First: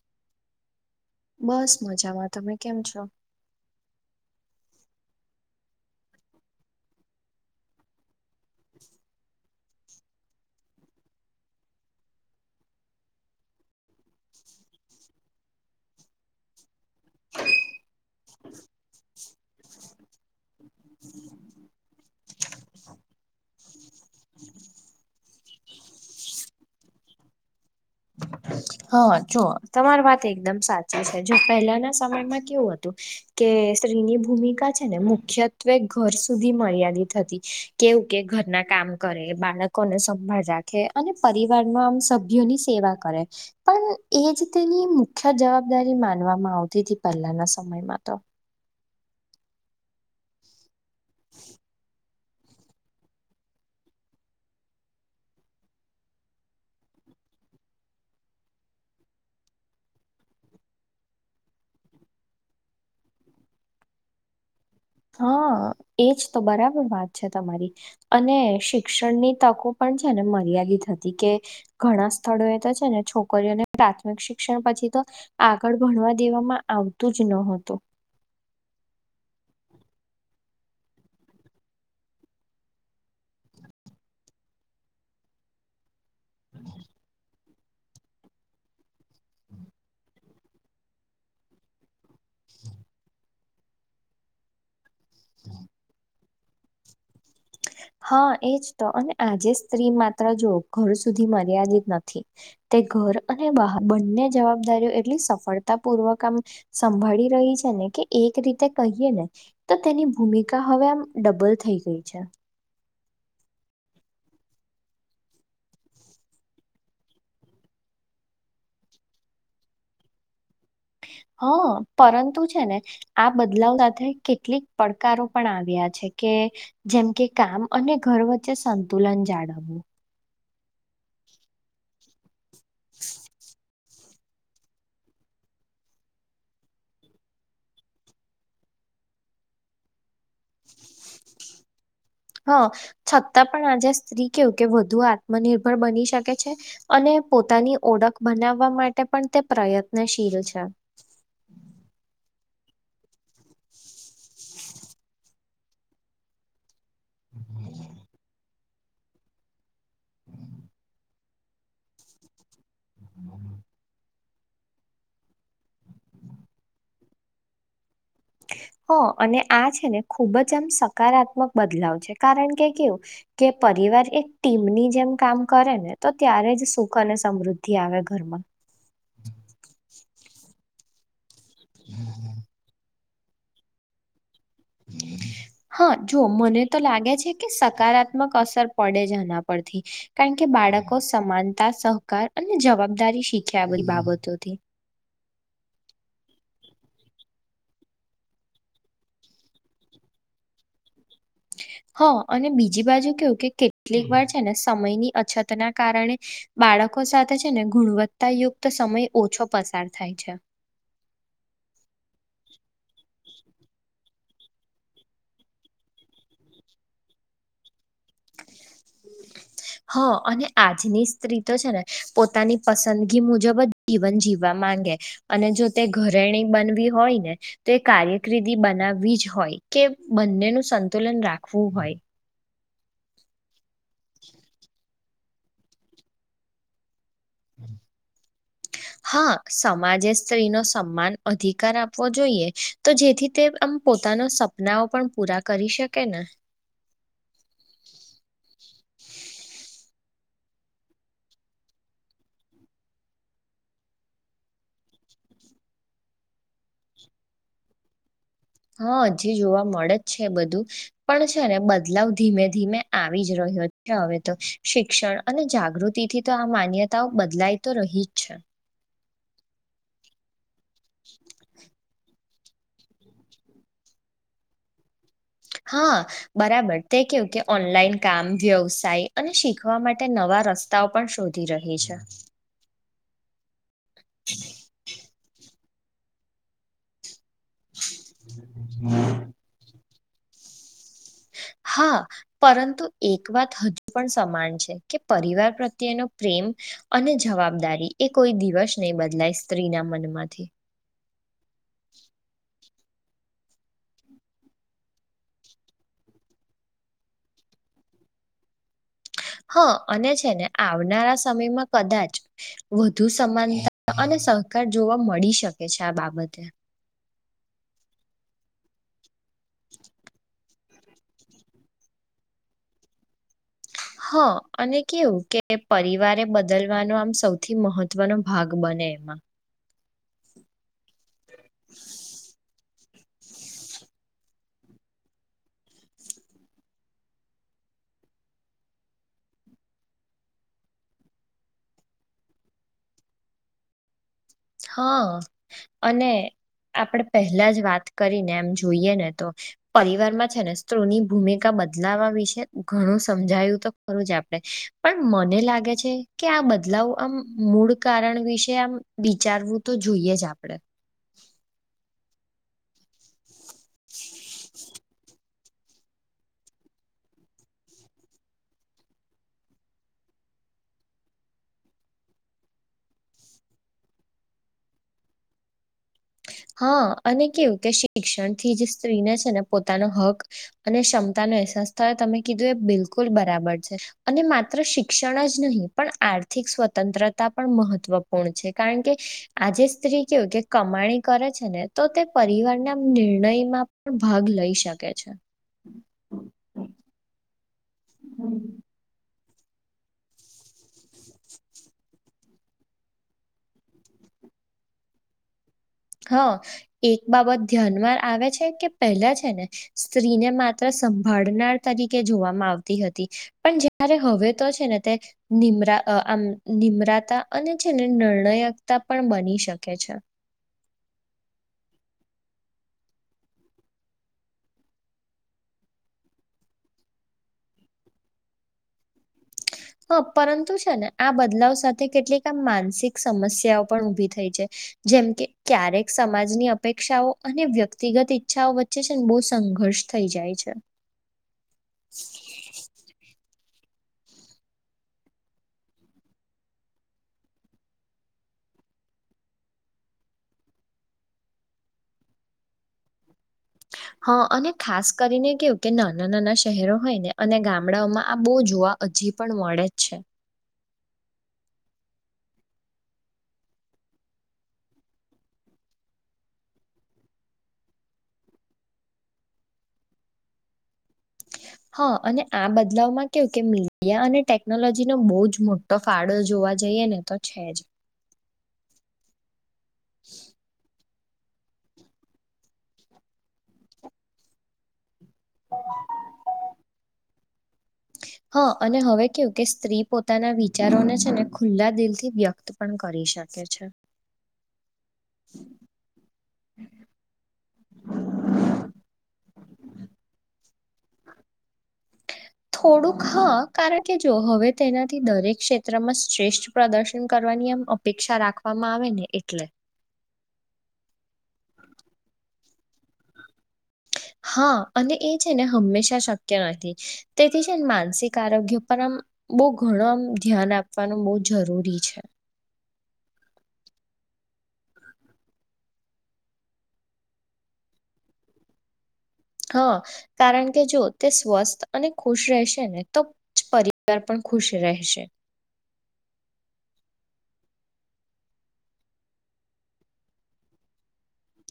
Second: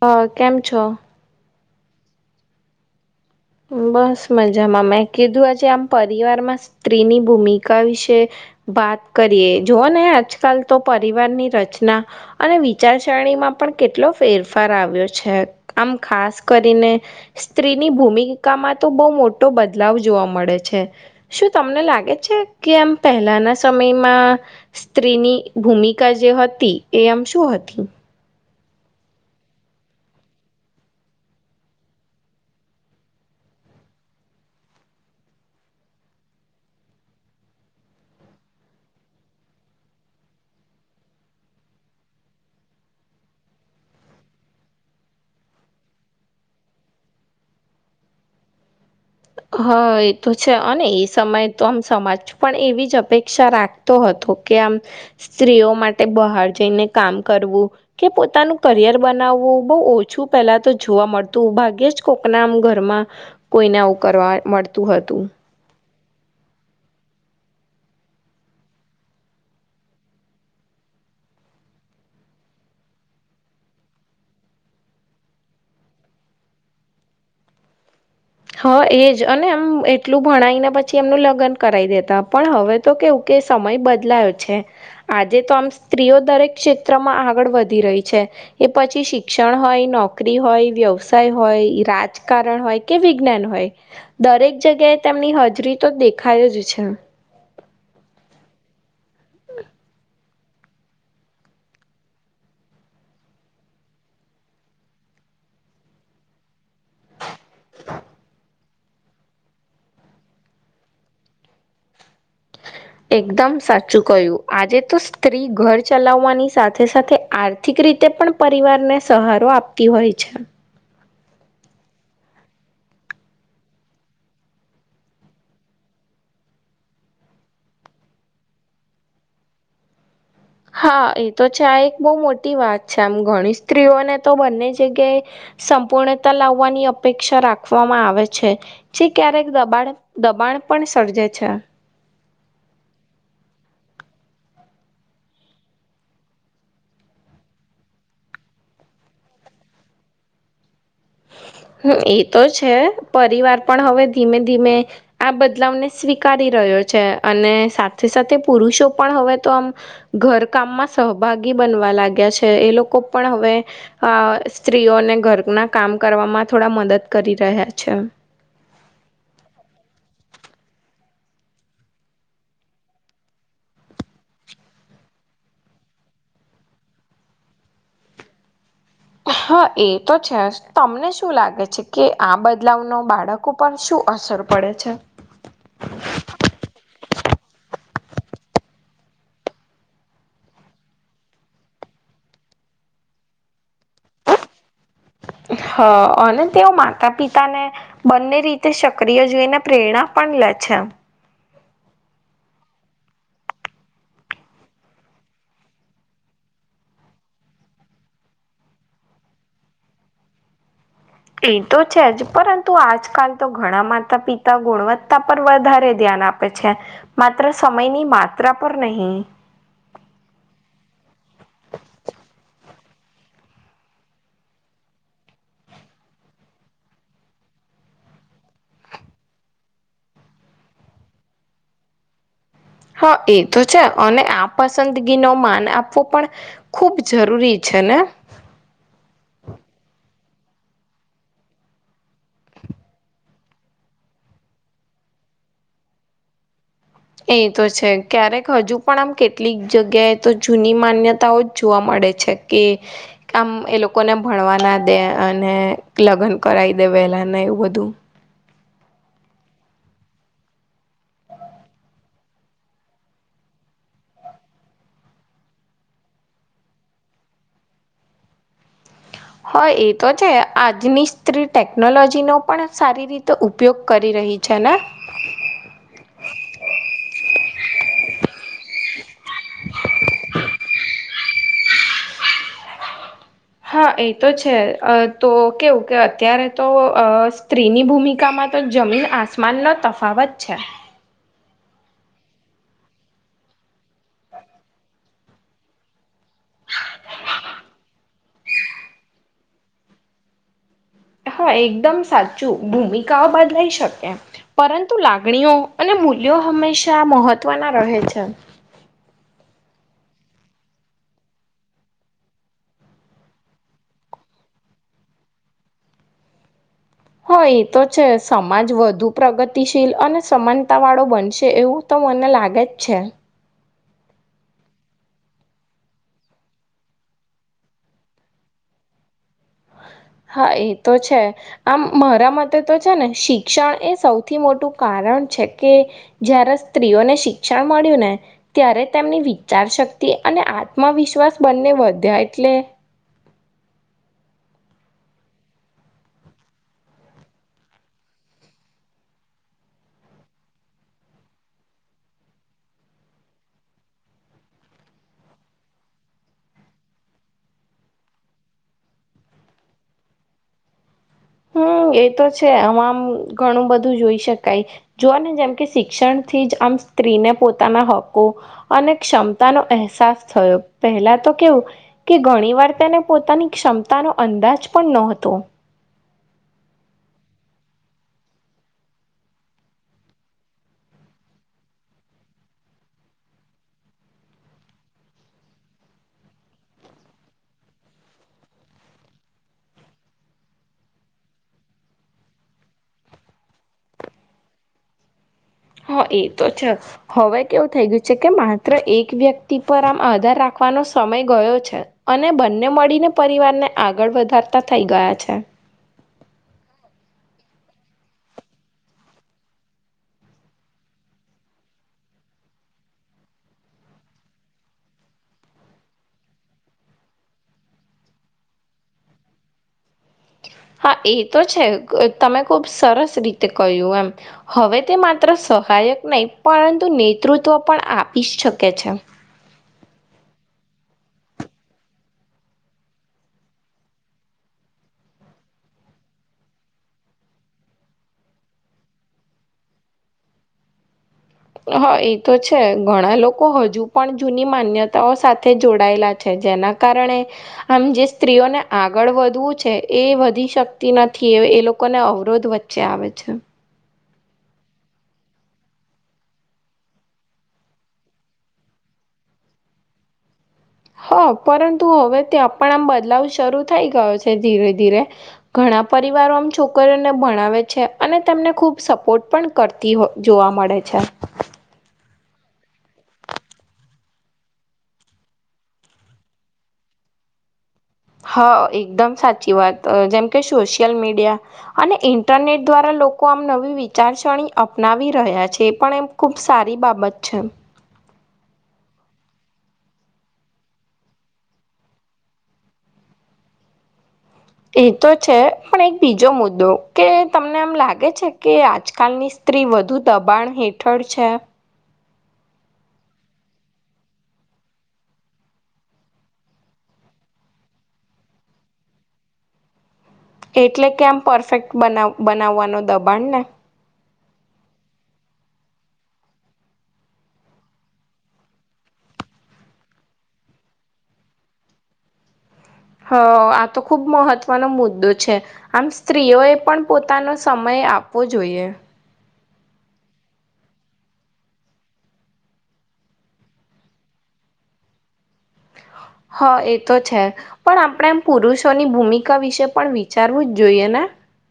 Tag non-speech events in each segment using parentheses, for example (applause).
હ કેમ છો બસ મજામાં તમે કેમ છો હું બસ મજામાં મેં કીધું આજે આમ પરિવારમાં સ્ત્રીની ભૂમિકા વિશે વાત કરીએ જોઓ ને આજકાલ તો પરિવારની રચના અને વિચારસરણીમાં પણ કેટલો ફેરફાર આવ્યો છે આમ ખાસ કરીને સ્ત્રીની ભૂમિ તો બહ મોટો બદલાવ જોવા મળે છે શું તમને લાગે છે કે એમ પહેલા આના સમયમાં સ્ત્રીની ભૂમિકા જે હતી એ આમ શું હતી હા જો તમારી વાત એકદમ સાચી છે જો પહેલાના સમયમાં કેવું હતું કે સ્ત્રીની ભૂમિકા છે ને મુખ્યત્વે ઘર સુધી મર્યાદિત હતી કેવું કે ઘરના કામ કરે બાળકોને સંભાળ રાખે અને પરિવારમાં આમ સભ્યોની સેવા કરે પણ એ જ તેની મુખ્ય જવાબદારી માનવામાં આવતી હતી પહેલાના સમયમાં તો હા એ તો છે અને એ સમય તો આમ સમાજું પણ એવી જ અપેક્ષા રાખતો હતો કે આમ સ્ત્રીઓ માટે બહાર જઈને કામ કર પોતાનું કરિયર બનાવું બ ઓછું પહેલા તો જોવા મળતું ભાગ્ય જ કોકના મ ઘરમાં કોઈને આવું કરવા મળતું હતું હા એજ તો બરાબર વાત છે તમારી અને શિક્ષણની તકો પણ છે ને મર્યાદિત કે ઘણા સ્થળો એ તો છે ને છોકરીઓને પ્રાથમિક શિક્ષણ પછી તો આગળ ભણવા દેવામાં આવતું જ નતું હા એજ અને એમ એટલું ભણાઈને પછી એમનું લગ્ન કરાવી દેતા પણ હવે તો કેવું કે તે સમય બદલાયો છે આજે તો આમ સ્ત્રીઓ દરેક ક્ષેત્રમાં આગળ વધી રહી છે એ પછી શિક્ષણ હોય નોકરી હોય વ્યવસાય હોય રાજકારણ હોય કે વિજ્ઞાન હોય દરેક જગ્યાએ તેમની હાજરી તો દેખાય જ છે હા એજ તો અને આજે સ્ત્રીમાં ઘર સુધી મર્યાદિત નથી તે ઘર અને બહાર બંને જવાબદારીઓ એટલી સફળતા પૂર્વક આમ સંભાળી રહી છે ને કે એક રીતે કહીએ ને તો તેની ભૂમિકા હવે આમ ડબલ થઈ ગઈ છે એકદમ સાચું કહ્યું આજે તો સ્ત્રી ઘર ચલાવવાની સાથે સાથે આતી આર્થિક રીતે પણ પરિવારને સહારો આપતી હોય છે હ પરંતુ છે ને આ બદલાવ સાથે કેટલીક પડકારો પણ આવ્યા છે કે જેમ કે કામ અને ઘર વચ્ચે સંતુલન જાળવવું હા એ તો છે આ એક બહુ મોટી વાત છે આમ ગણીશ સ્ત્રીઓને તો બંને જગ્યાએ સંપૂર્ણતા લાવવાની અપેક્ષા રાખવામાં આવે છે જે ક્યારેક દબાણ દબાણ પણ સર્જે છે હા છતાં પણ આજે સ્ત્રી કેવું કે વધુ આત્મનિર્ભર બની શકે છે અને પોતાની ઓળખ બનાવવા માટે પણ તે પ્રયત્નશીલ છે હ એ તો છે પરિવાર પણ હવે ધીમે ધીમે આ બદલાવને સ્વીકારી રહ્યો છે અને સાથે સાથે પુરુષો પણ હવે તો આમ ઘર કામમાં સહભાગી બનવા લાગ્યા છે એ લોકો લોકો પણ હવે અ સ્ત્રીઓને ઘરના કામ કરવામાં થોડા મદદ કરી રહ્યા છે હ અને આ છે ને ખૂબ જ આમ સકારાત્મક બદલાવ છે કારણ કે કેવું કે વાર એક ટીમની જેમ કામ કરે ને તો ત્યારે જ સુખ અને સમૃદ્ધિ આવે ઘરમાં હા એ તો છે તમને શું લાગે છે કે આ બદલાવ ન બાળક બાળક પર શું અસર પડે છે? હા જો મને તો લાગે છે કે સકારાત્મક અસર પડે જના પરથી કારણ કે બાળકો સમાનતા સહકાર અને જવાબદારી શીખ્યા બધી બાબતોથી હ હ અને તેઓ માતા પિતા ને બંને રીતે સક્રિય જોઈને પ્રેરણા પણ લે છે છા હ અને બીજી બાજુ કેવું કે કેટલીક વાર છે ને સમયની અછત ના કારણે બાળક લોકો સાથે છે ને ગુણવત્તાયુક્ત સમય ઓછો પસાર થાય છે એ તો છે જ પરંતુ આજકાલ તો ઘણા માતા પિતા ગુણવત્તા પર વધારે ધ્યાન આપે છે માત્ર સમયની માત્રા પર નહીં. હ અને આજની સ્ત્રી તો છે ને પોતાની પસંદગી મુજબ જ જીવન જીવવા માંગે અને જો તે ઘરેણી બનવી હોય ને તે કાર્યકિર્દી બનાવવી જ હોય કે બંનેનું સંતુલન રાખવું હોય હા એ તો છે અને આ પસંદગી નો માન આપવો પણ ખુબ જરૂરી છે ને સ્ત્રી નો સમાન અધિકાર આપવો જોઈએ તો જેથી તે આમ પોતાના સપનાઓ પણ પૂરા કરી શકે ને હ એ તો છે ક્યારેક હજુ પણ આમ કેટલીક જગ્યાએ તો જૂની માન્યતાઓ જ જોવા મળે ે છે કે આામ એ લોકોને ભણવા ના દે અને લગ્ન કરાવ દે પહેલાને એવું બધું હા હજી જોવા મળે જ છે બધું પણ છે ને બદલાવ ધીમે ધીમે આવી જ રહ હવે તો શિક્ષણ અને જાગૃતિ થી તો આ માન્યતાઓ બદલાય તો રહી જ છે હ એ તો છે આજની સ્ત્રી ટેકનોલોજીનો પણ સારી રીતે ઉપયોગ કરી રહી છે ને હા બરાબર તે કેવું કે ઓનલાઈન કામ વ્યવસાય અને શીખવા માટે ન નવા રસ્તાઓ પણ શોધી રહી છે હા એ તો છે તો કેવું કે અત્યારે તો સ્ત્રીની ભૂમિકામાં તો જમીન આસમાનનોો તફાવત છે હા પરંતુ એક વાત હજુ પણ સમાન છે કે પરિવાર પ્રત્યેનો પ્રેમ અને જવાબદારી એ કોઈ દિવસ નહી બદલાય સ્ત્રીના મનમાંથી હા એકદમ સાચું ભૂમિકાઓ બદલાઈ શકે પરંતુ લાગણીઓ અને મૂલ્યો હંમેશા મહત્વની રહે છે હા અને છે ને આવનારા સમયમાં કદાચ વધુ સમાનતા અને સરકાર જોવા મળી શકે છે આ બાબતે હ એ તો છે સમાજ વધુ પ્રગતિશીલ અને સમાન તા વાળો બનશે એવું તો મને લાગે જ છે હ અને કેવું કે પરિવારે બદલવાનો આમ સૌથી મહત્વનો ભાગ બને એમાં હા એ તો છે આમ મારા મતે તો ને શિક્ષણ એ સૌથી મોટું કારણ છે કે જયારે સ્ત્રીઓને શિક્ષણ મળે ને ત્યારે તેમની વિચાર શક્તિ અને આત્મવિશ્વાસ બંને વધ્યા એટલે હા અને આપણે પહેલા જ વાત કરીને એમ જોઈએ ને તો પરિવારમાં છે ને સ્તુની ભૂમિકા બદલાવા વિશે ઘણું સમજાયું તો ખરું જ આપણે પણ મને લાગે છે કે આ બધ બદલાવ આમ મૂળ કારણ વિશે આમ વિચારવું તો જોઈએ જ આપડે હમ એ તો છે આમ ઘણું બધું જોઈ શકાય જો ને જેમ કે શિક્ષણથી જ આમ સ્ત્રીને પોતાના હકો અને ક્ષમતાનોો અહેસાસ થયો પહેલા તો કેવું કે ઘણી વાર તેને પોતાની ક્ષમતાનો અંદાજ પણ ન હતો હા અને કેવું કે શિક્ષણથી જે સ્ત્રીને છે, ને પોતાનો હક અને ક્ષમતા ન એહસાસ થાય તમે કીધું એ બિલકુલ બરાબર છે, અને માત્ર શિક્ષણ જ નહીં પણ આ થિક સ્વતંત્રતા પણ મહત્વપૂર્ણ છે, કારણ કે આજે સ્ત્રી કેવું કે કમાણી કરે છે, ને તો તે પરિવારના નિર્ણયમાં પણ ભાગ લઈ શકે છે. હા એ તો છે, હવે કેવું થઈ ગયું છે, કે માત્ર એક વ્યક ટી પર આમ આધાર રાખવાનો સમય ગયો છે, અને બંને મળીને પરિવારને આગળ વધા તા થઈ ગયા છે. હા એક બાબત ધ્યાનમાં આવે છે, કે પહેલા છે, ને સ્ત્રીને માત્ર સંભનાર તરીકે જોવામાં આવતી હતી પણ જ્યારે હવે તો છે, ને તે નિમરા અ આમ નિમ્રતા અને છે, ને નર્ણાયકતા પણ બની શકે છે. હા એ તો છે, તમે ખુબ સરસ રીતે કહ્યું એમ હવે તે માત્ર સહાયક નય પરંતુ નેતૃત્વ પણ આપી શકે છે. હ પરંતુ છે, ને આ બદલાવ સાથે કેટલીક આ માનસિક સમસ્યાઓ પણ ઉભી થઈ છે. જેમ કે ક્યારેક સમાજની અપેક્ષાઓ અને વ્યક્તિગત ઈચ્છાઓ વચ્ચે છે, ને બહુ સંઘર્ષ થઈ જાય છે. હા એ તો છે, ઘણા લોકો હજુ પણ જૂની માન્યતાઓ સાથે જોડાયેલા છે, જેના કારણે આમ જે સ્ત્રીઓને આ ગળ વધવું છે, એ વધી શકતી નથી એ એ લોકોને અવરોધ વચ્ચે આવે છે. હ અને ખાસ કરીને કેવું કે નાના નાના શહેરો હોય ને અને ગામડાઓમાં આ બો જોવા હજી પણ મળે જ છે. હા પરંતુ હવે ત્યાં પણ આમ બદલાવ શરૂ થઈ ગયો છે, ધીરે ધીરે ઘ ણા પરિવારો આમ છોકરીઓને ભણાવે છે, અને તેમને ખૂબ સપોર્ટ પણ કરતી હો જોવા મ ળે છે. હ અને આ બદલાવમાં કેવું કે મીડિયા અને ટેકનોલોજીનો બો જ મોટો ફાળો જો વા જઈએ ને તો છે, જ હા એકદમ સાચી વાત જેમ કે સો યલમીડયા અને ઇન્ટરનેટ દ્વારા લોકો આમ નવી વિચારસર અપનાવી રહ્યા છે, એ પણ એમ ખુબ સારી બાબત છે. હ અને હવે કેવું કે સ્ત્રી પોતાના વિચારોને છે, ને ખુલ્લા દિલથી વ્યક્ત પણ કરી શ કે છે. એ તો છે, પણ એક બીજો મુદ્દો કે તમને આમ લાગે છે, કે આજકાલની ત્રી વધુ દબાણ હેઠળ છે. થોડુંક હા કારણ કે જો હવે તેનાથી દરેક ક્ષેત્રમાં શ્રેષ્ઠ પ્રદર્શન કર વા ની આમ અપેક્ષા રાખવામાં આવે ને એટલે એટલે કેમ પરફેક્ટ બનાવ બનાવવાનો દબાણને? હ અને એ છે, ને હંમેશા શક્ય નથી તેથી છે ને માનસિક આરોગ્ય પર આમ બો ઘણું આમ ધ્યાન આપવાનું બો જરૂરી છે. હ આ તો ખુબ મહત્વનો મુદ્દો છે, આમ સ્ત્રીઓ એ પણ પોતાનો સમય આપવો જોઈએ. હ કારણ કે જો તે સ્વસ્થ અને ખુશ રહેશે ને તો પરિવાર પણ ખુશ રહેશે (inaudible) હ એ તો છે, પણ આપણે એમ પુરુષોની ભૂમિકા વિશે પણ વિચારવું જ જોઈએ ને?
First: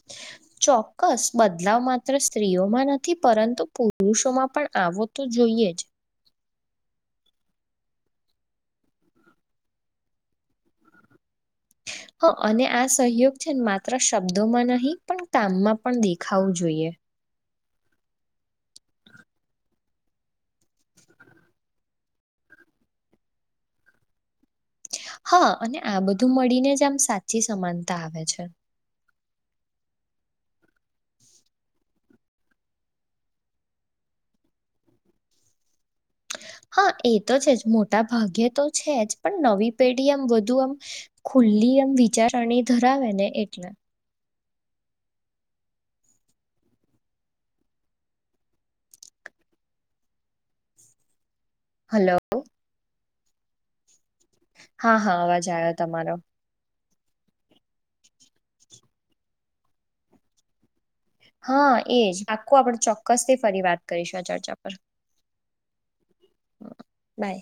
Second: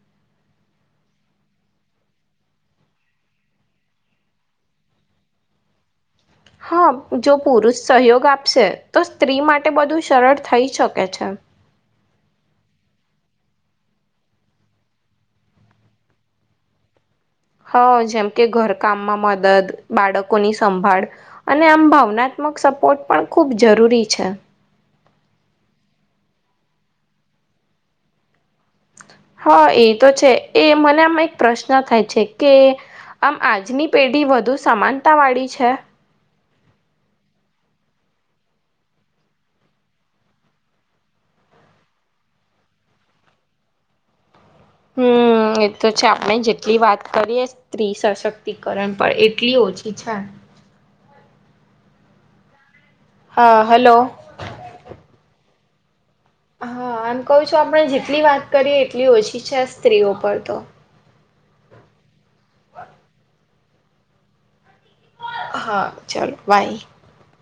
હ ચોક્કસ બદલાવ માત્ર સ્ત્રીઓમાં નથી પરંતુ પુરુષોમાં પણ આવો તો જોઈ એ જ હા જો પુરુષ સહયોગ આપશે તો સ્ત્રી માટે બધું સરળ થઈ શકે છે. (inaudible) હ અને આ સહયોગ છે, માત્ર શબ્દોમાં નહીં પણ કામમાં પણ દેખાવું જોઈએ હ જેમ કે ઘરકામમાં મદદ બાળકોની સંભાળ અને આમ ભાવનાત્મ ત્મક સપોર્ટ પણ ખૂબ જરૂરી છે હા અને આ બધું મળીને જ આમ સાચી સમાનતા આવે છે હા એ તો છે એ મને આમાં એક પ્રશ્ન થાય છે કે આમ આજની પેઢી વધુ સમાનતા વાળી છે હા એ તો છે જ મોટા ભાગ્યે તો છે જ પણ નવી પેઢી આમ વધુ આમ ખ મુુલ્લીયમ વિચારણી ધરાવે ને એટલે હમ હ એ તો છે આપણે જેટલી વાત કરીએ સ્ત્રી સશક્તિકરણ પર એટલી ઓછી છે હલો હા હલો હા હા અવાજ આવ્યો તમારો હા આમ કહ છું આપણે જેટલી વાત કરીએ એટલી ઓછી છે આ સ્ત્રીઓ પર તો હા એજ આખું આપડ ચોક્કસથી ફરી વાત કરીશું આ ચર્ચા પર હા ચાલો બાય બાય